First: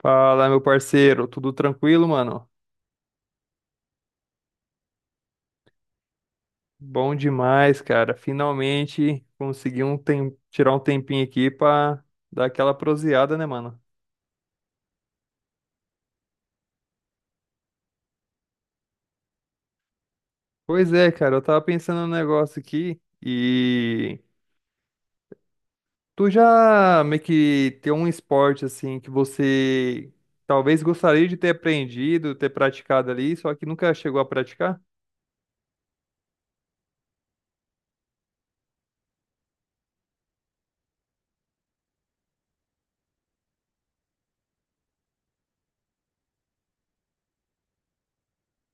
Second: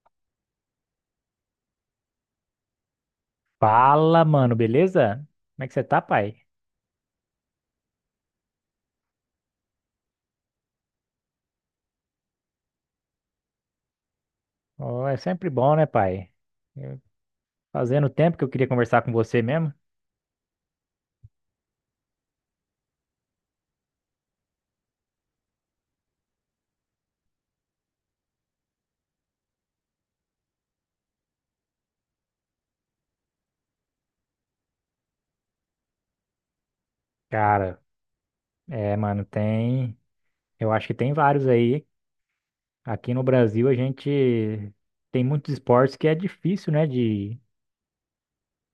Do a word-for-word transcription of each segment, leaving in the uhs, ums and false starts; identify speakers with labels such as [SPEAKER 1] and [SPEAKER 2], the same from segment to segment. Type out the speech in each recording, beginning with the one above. [SPEAKER 1] Fala, meu parceiro, tudo tranquilo, mano?
[SPEAKER 2] Fala, mano, beleza? Como é que você tá, pai?
[SPEAKER 1] Bom demais, cara. Finalmente consegui um tem... tirar um tempinho aqui pra dar aquela proseada, né, mano?
[SPEAKER 2] Ó, é sempre bom, né, pai? Eu- Fazendo tempo que eu queria conversar com você mesmo.
[SPEAKER 1] Pois é, cara, eu tava pensando num negócio aqui e tu já meio que tem um esporte assim que você talvez gostaria de ter aprendido, ter praticado ali, só que nunca chegou a praticar?
[SPEAKER 2] Cara, é, mano, tem. Eu acho que tem vários aí. Aqui no Brasil a gente tem muitos esportes que é difícil, né, de,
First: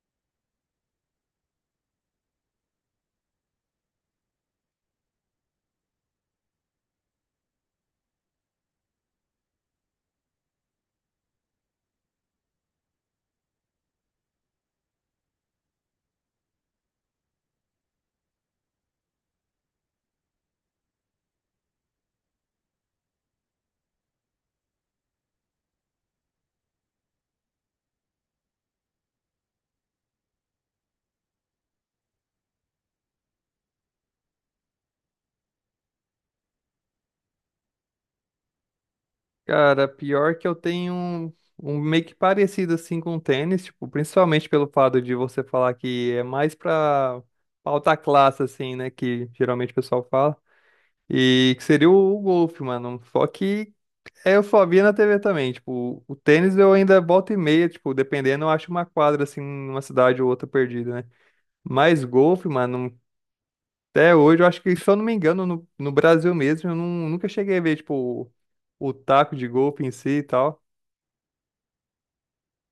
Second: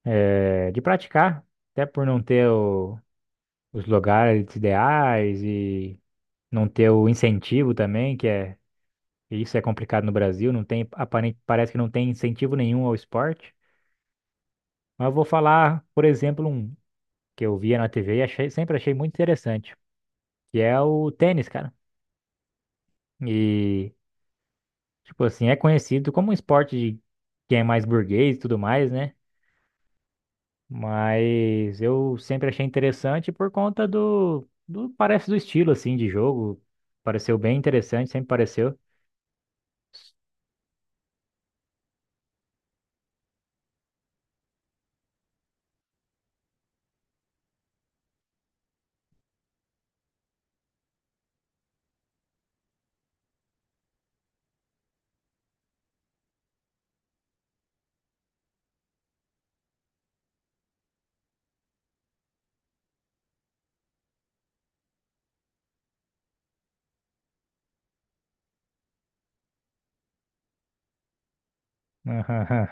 [SPEAKER 2] é, de praticar. Até por não ter o- os lugares ideais e não ter o incentivo também, que é. Isso é complicado no Brasil, não tem, aparente, parece que não tem incentivo nenhum ao esporte. Mas eu vou falar, por exemplo, um que eu via na T V e achei, sempre achei muito interessante, que é o tênis, cara. E, tipo assim, é conhecido como um esporte de quem é mais burguês e tudo mais, né? Mas eu sempre achei interessante por conta do, do, parece do estilo, assim, de jogo. Pareceu bem interessante, sempre pareceu.
[SPEAKER 1] Cara, pior que eu tenho um, um meio que parecido assim com o tênis, tipo, principalmente pelo fato de você falar que é mais pra alta classe, assim, né? Que geralmente o pessoal fala. E que seria o, o golfe, mano. Só que é, eu só via na T V também. Tipo, o tênis eu ainda volta e meia, tipo, dependendo, eu acho uma quadra assim, numa cidade ou outra perdida, né? Mas golfe, mano, até hoje, eu acho que, se eu não me engano, no, no Brasil mesmo, eu não, nunca cheguei a ver, tipo, o, o taco de golfe em si e tal.
[SPEAKER 2] Aham.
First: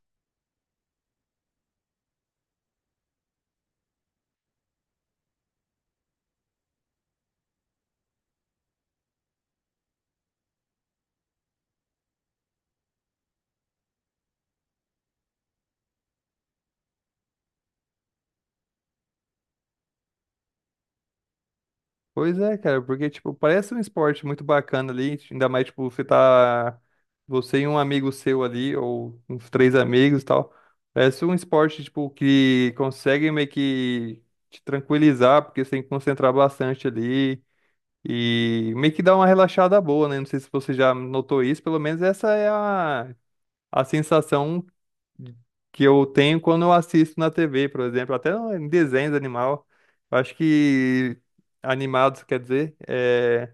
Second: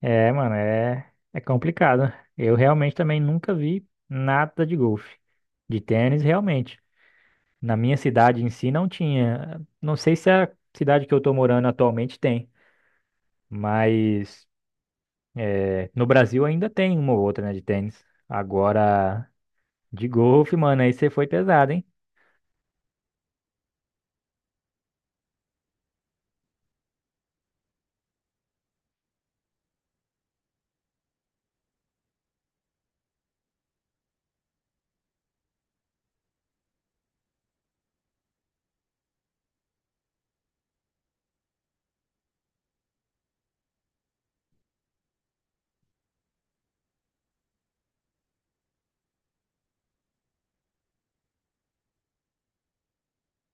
[SPEAKER 2] É, mano, é, é complicado. Eu realmente também nunca vi nada de golfe. De tênis, realmente. Na minha cidade em si não tinha. Não sei se a cidade que eu tô morando atualmente tem, mas é, no Brasil ainda tem uma ou outra, né, de tênis. Agora, de golfe, mano, aí você foi pesado, hein?
[SPEAKER 1] Pois é, cara, porque, tipo, parece um esporte muito bacana ali, ainda mais, tipo, você tá, você e um amigo seu ali, ou uns três amigos e tal, parece um esporte, tipo, que consegue meio que te tranquilizar, porque você tem que concentrar bastante ali, e meio que dá uma relaxada boa, né? Não sei se você já notou isso, pelo menos essa é a, a sensação que eu tenho quando eu assisto na T V, por exemplo, até em desenhos animal. Eu acho que animados, quer dizer, é,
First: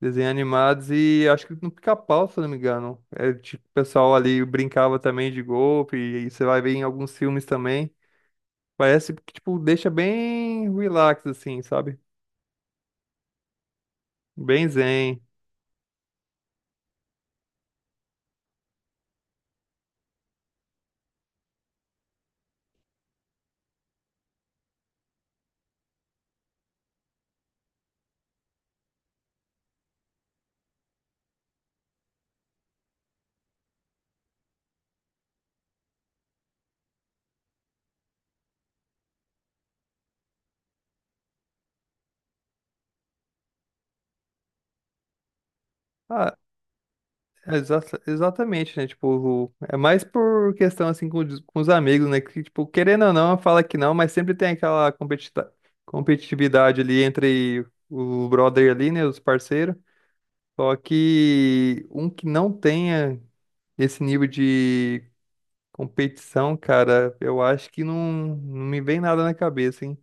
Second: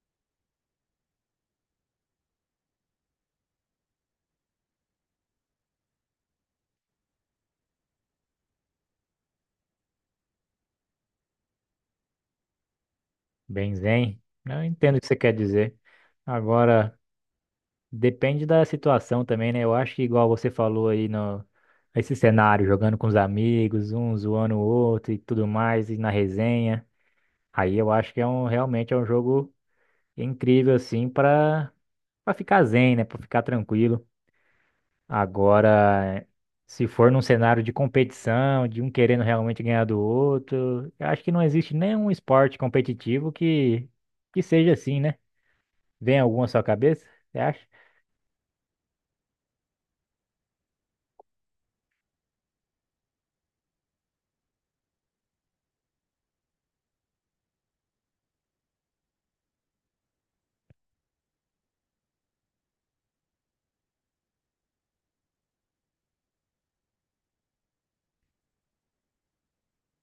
[SPEAKER 1] desenhos animados e acho que no Pica-Pau, se eu não me engano. É, tipo, o pessoal ali brincava também de golpe, e você vai ver em alguns filmes também. Parece que, tipo, deixa bem relax, assim, sabe?
[SPEAKER 2] Bem zen. Eu
[SPEAKER 1] Bem
[SPEAKER 2] entendo o que você
[SPEAKER 1] zen.
[SPEAKER 2] quer dizer. Agora, depende da situação também, né? Eu acho que igual você falou aí no esse cenário, jogando com os amigos, um zoando o outro e tudo mais, e na resenha. Aí eu acho que é um realmente é um jogo incrível assim para pra ficar zen, né? Pra ficar tranquilo. Agora, se for num cenário de competição, de um querendo realmente ganhar do outro, eu acho que não existe nenhum esporte competitivo que, que seja assim, né? Vem
[SPEAKER 1] Ah,
[SPEAKER 2] algum à sua cabeça? Você
[SPEAKER 1] é,
[SPEAKER 2] acha?
[SPEAKER 1] exa- exatamente, né? Tipo, é mais por questão assim com, os- com os amigos, né? Que, tipo, querendo ou não, fala que não, mas sempre tem aquela competita- competitividade ali entre o brother ali, né? Os parceiros. Só que um que não tenha esse nível de competição, cara, eu acho que não, não me vem nada na cabeça, hein?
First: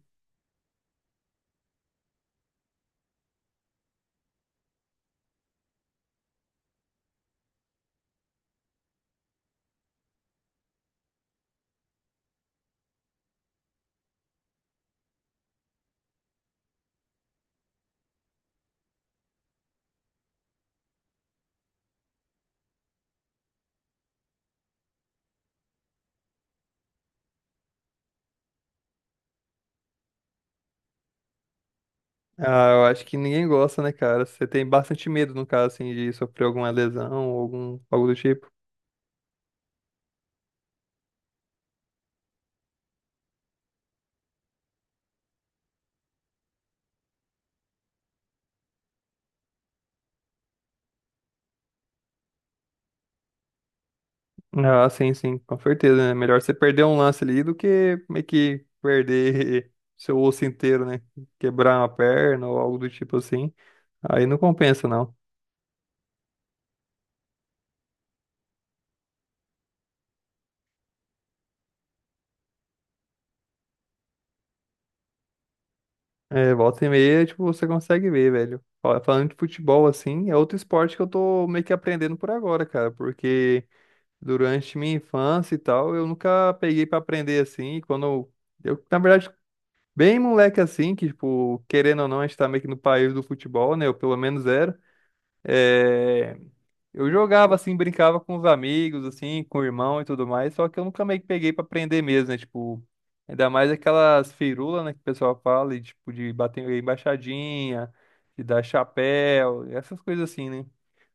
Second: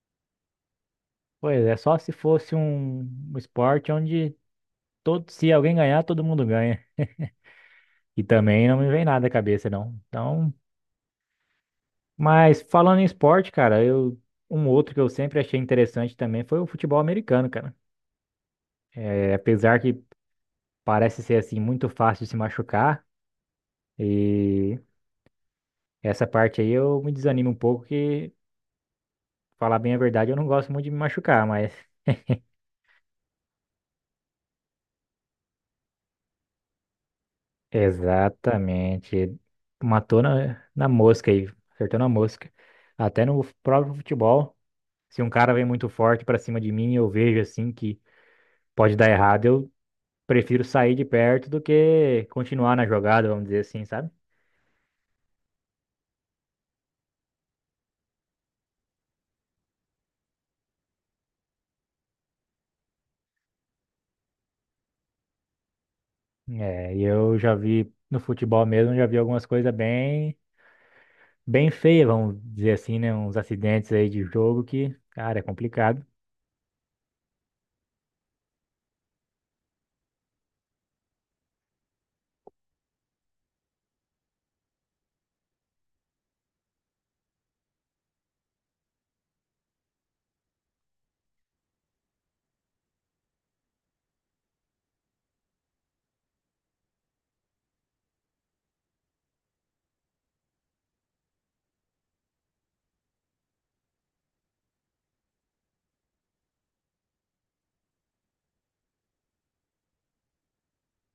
[SPEAKER 2] Pois é, só se fosse um, um esporte onde todo, se alguém ganhar, todo mundo ganha. E também não me vem nada à cabeça, não. Então, mas falando em esporte, cara, eu, um outro que eu sempre achei interessante também foi o futebol americano, cara. É, apesar que parece ser assim muito fácil de se machucar e essa parte aí eu me desanimo um pouco que falar bem a verdade eu não gosto muito de me machucar, mas
[SPEAKER 1] Ah, eu acho que ninguém gosta, né, cara? Você tem bastante medo, no caso, assim, de sofrer alguma lesão ou algum, algo do tipo.
[SPEAKER 2] exatamente matou na, na mosca aí, acertou na mosca. Até no próprio futebol, se um cara vem muito forte pra cima de mim, eu vejo assim que pode dar errado, eu prefiro sair de perto do que continuar na jogada, vamos dizer assim, sabe?
[SPEAKER 1] Ah, sim, sim, com certeza, né? Melhor você perder um lance ali do que meio que perder seu osso inteiro, né? Quebrar uma perna ou algo do tipo assim. Aí não compensa, não.
[SPEAKER 2] É, e eu já vi no futebol mesmo, já vi algumas coisas bem bem feia, vamos dizer assim, né? Uns acidentes aí de jogo que, cara, é complicado.
[SPEAKER 1] É, volta e meia, tipo, você consegue ver, velho. Ó, falando de futebol, assim, é outro esporte que eu tô meio que aprendendo por agora, cara, porque durante minha infância e tal, eu nunca peguei pra aprender assim. E quando eu, eu, na verdade, bem moleque assim, que, tipo, querendo ou não, a gente tá meio que no país do futebol, né? Eu pelo menos era. É, eu jogava assim, brincava com os amigos, assim, com o irmão e tudo mais, só que eu nunca meio que peguei pra aprender mesmo, né? Tipo, ainda mais aquelas firulas, né, que o pessoal fala, e, tipo, de bater embaixadinha, de dar chapéu, essas coisas assim, né?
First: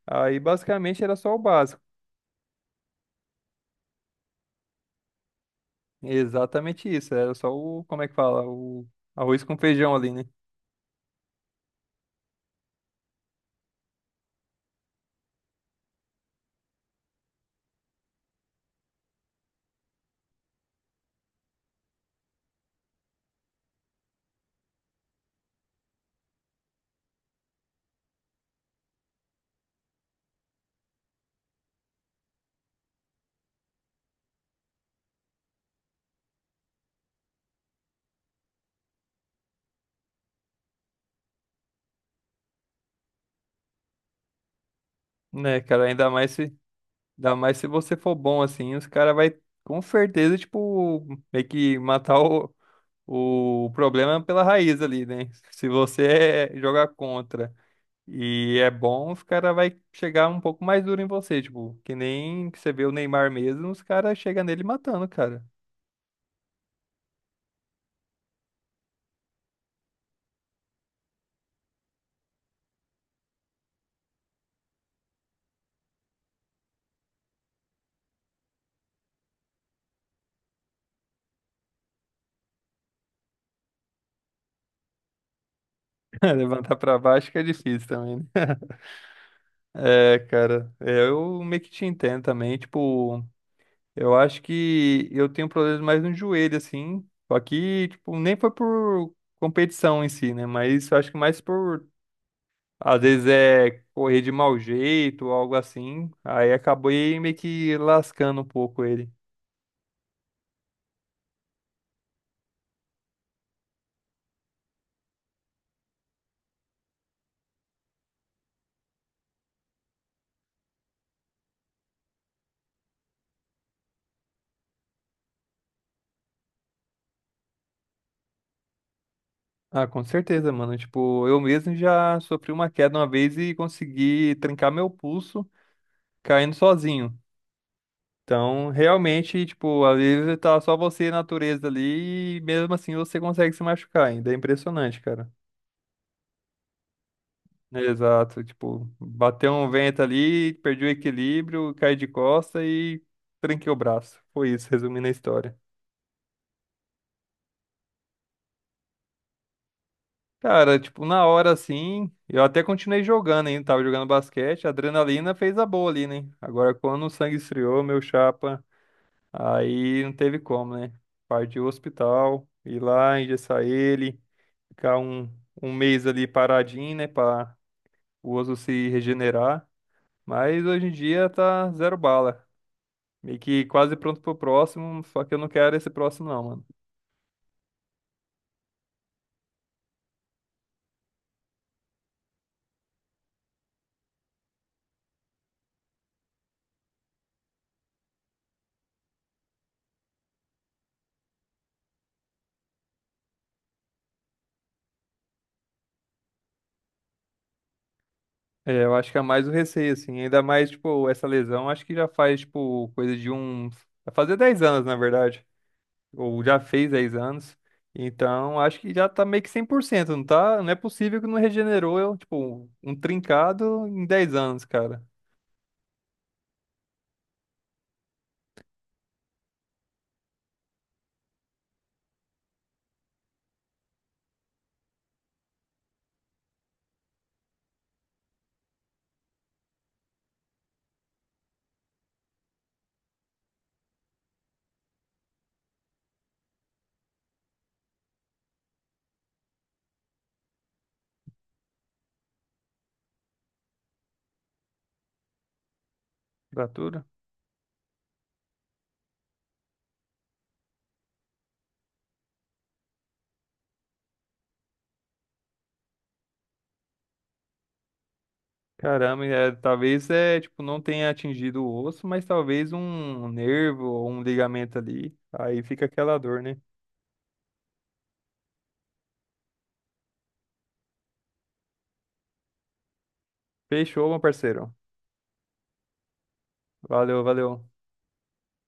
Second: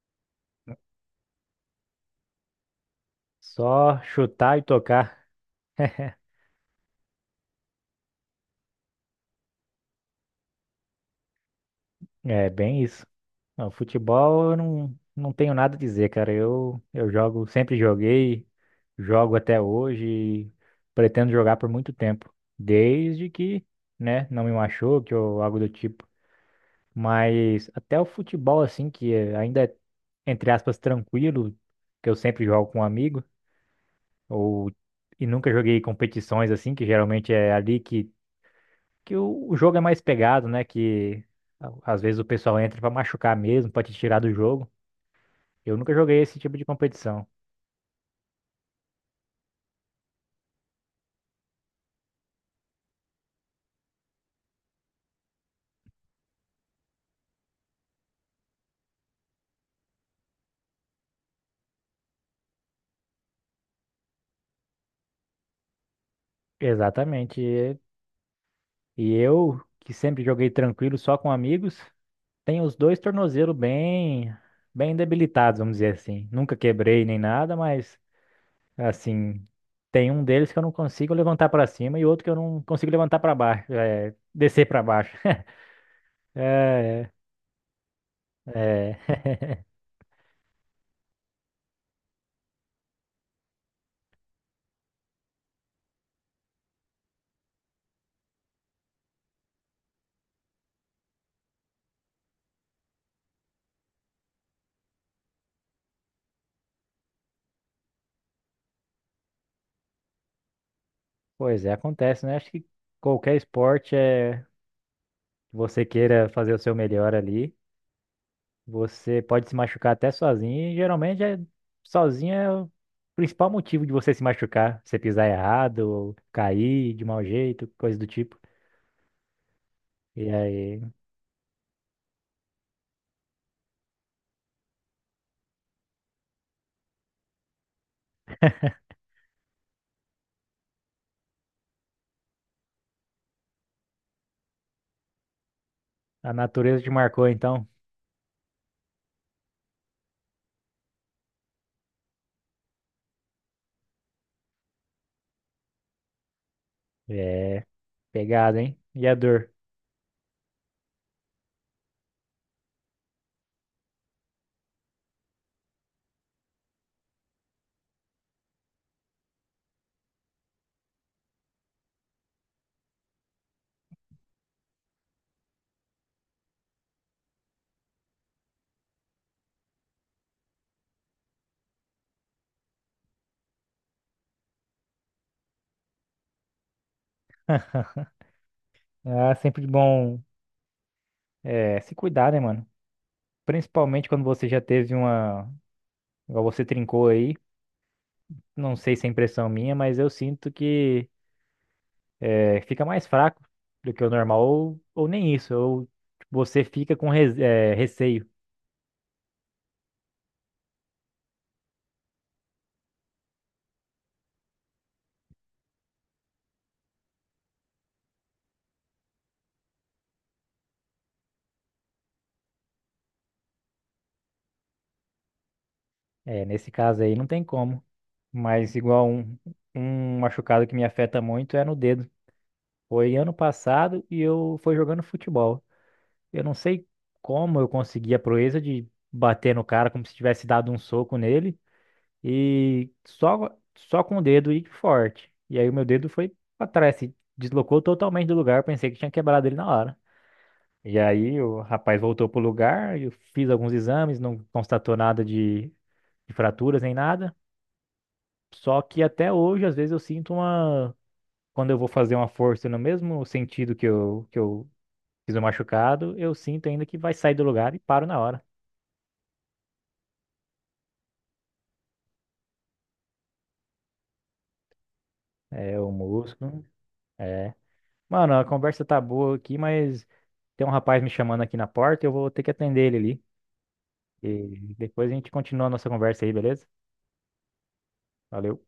[SPEAKER 1] Aí basicamente era só o básico.
[SPEAKER 2] Só chutar e tocar.
[SPEAKER 1] Exatamente isso, era só o, como é que fala? O arroz com feijão ali, né?
[SPEAKER 2] É bem isso. Não, futebol eu não, não tenho nada a dizer, cara. Eu, eu jogo, sempre joguei, jogo até hoje e pretendo jogar por muito tempo. Desde que, né, não me machuque ou algo do tipo. Mas até o futebol, assim, que é- ainda é, entre aspas, tranquilo, que eu sempre jogo com um amigo. Ou E nunca joguei competições assim, que geralmente é ali que, que o, o jogo é mais pegado, né? Que a- às vezes o pessoal entra pra machucar mesmo, pra te tirar do jogo.
[SPEAKER 1] Né,
[SPEAKER 2] Eu
[SPEAKER 1] cara,
[SPEAKER 2] nunca
[SPEAKER 1] ainda
[SPEAKER 2] joguei
[SPEAKER 1] mais
[SPEAKER 2] esse
[SPEAKER 1] se,
[SPEAKER 2] tipo de competição.
[SPEAKER 1] ainda mais se você for bom assim, os caras vai com certeza, tipo, meio que matar o, o problema é pela raiz ali, né? Se você é- jogar contra e é bom, os caras vai chegar um pouco mais duro em você, tipo, que nem que você vê o Neymar mesmo, os caras chegam nele matando, cara.
[SPEAKER 2] Exatamente. E e eu, que sempre joguei tranquilo, só com amigos, tenho os dois tornozelos bem, bem debilitados, vamos dizer assim. Nunca quebrei nem nada, mas assim, tem um deles que eu não consigo levantar pra cima e outro que eu não consigo levantar pra baixo, é, descer pra baixo.
[SPEAKER 1] Levantar pra baixo que é difícil também, né? É, cara, é, eu meio que te entendo também, tipo, eu acho que eu tenho problemas mais no joelho, assim, só que, tipo, nem foi por competição em si, né? Mas eu acho que mais por às vezes é correr de mau jeito ou algo assim. Aí acabei meio que lascando um pouco ele.
[SPEAKER 2] Pois é, acontece, né? Acho que qualquer esporte é que você queira fazer o seu melhor ali. Você pode se machucar até sozinho, e geralmente é sozinho é o principal motivo de você se machucar. Você pisar errado, ou cair de mau jeito, coisa do tipo.
[SPEAKER 1] Ah, com
[SPEAKER 2] E
[SPEAKER 1] certeza, mano.
[SPEAKER 2] aí,
[SPEAKER 1] Tipo, eu mesmo já sofri uma queda uma vez e consegui trincar meu pulso caindo sozinho. Então, realmente, tipo, às vezes tá só você e a natureza ali e mesmo assim você consegue se machucar ainda. É impressionante, cara.
[SPEAKER 2] a natureza te marcou, então.
[SPEAKER 1] Exato. Tipo, bateu um vento ali, perdi o equilíbrio, caí de costa e trinquei o braço. Foi isso, resumindo a história.
[SPEAKER 2] É pegada, hein? E a dor?
[SPEAKER 1] Cara, tipo, na hora assim, eu até continuei jogando ainda, tava jogando basquete, a adrenalina fez a boa ali, né? Agora, quando o sangue esfriou, meu chapa, aí não teve como, né? Partiu o hospital, ir lá, engessar ele, ficar um, um mês ali paradinho, né, pra o osso se regenerar. Mas hoje em dia tá zero bala, meio que quase pronto pro próximo, só que eu não quero esse próximo não.
[SPEAKER 2] É sempre bom é, se cuidar, né, mano? Principalmente quando você já teve uma. Igual você trincou aí. Não sei se é impressão minha, mas eu sinto que. É, fica mais fraco do que o normal, ou, ou nem isso, ou você fica com res- é, receio.
[SPEAKER 1] É, eu acho que é mais o receio, assim. Ainda mais, tipo, essa lesão, acho que já faz, tipo, coisa de uns. Vai fazer dez anos, na verdade. Ou já fez dez anos. Então, acho que já tá meio que cem por cento, não tá? Não é possível que não regenerou, eu, tipo, um trincado em dez anos, cara.
[SPEAKER 2] É, nesse caso aí não tem como. Mas igual um, um machucado que me afeta muito é no dedo. Foi ano passado e eu fui jogando futebol. Eu não sei como eu consegui a proeza de bater no cara como se tivesse dado um soco nele e só, só com o dedo e forte. E aí o meu dedo foi pra trás, se deslocou totalmente do lugar. Eu pensei que tinha quebrado ele na hora. E aí o rapaz voltou pro lugar, eu fiz alguns exames, não constatou nada de, de fraturas nem
[SPEAKER 1] Fratura?
[SPEAKER 2] nada. Só que até hoje, às vezes, eu sinto uma. Quando eu vou fazer uma força no mesmo sentido que eu, que eu fiz o machucado, eu sinto ainda que vai sair do lugar e paro na hora.
[SPEAKER 1] Caramba, é, talvez, é, tipo, não tenha atingido o osso, mas talvez um nervo ou um ligamento ali. Aí
[SPEAKER 2] É,
[SPEAKER 1] fica
[SPEAKER 2] o
[SPEAKER 1] aquela dor, né?
[SPEAKER 2] músculo. É. Mano, a conversa tá boa aqui, mas tem um rapaz me chamando aqui na porta, eu vou ter que atender ele ali.
[SPEAKER 1] Fechou, meu parceiro.
[SPEAKER 2] E depois a gente continua a nossa conversa aí, beleza?
[SPEAKER 1] Valeu, valeu.
[SPEAKER 2] Valeu.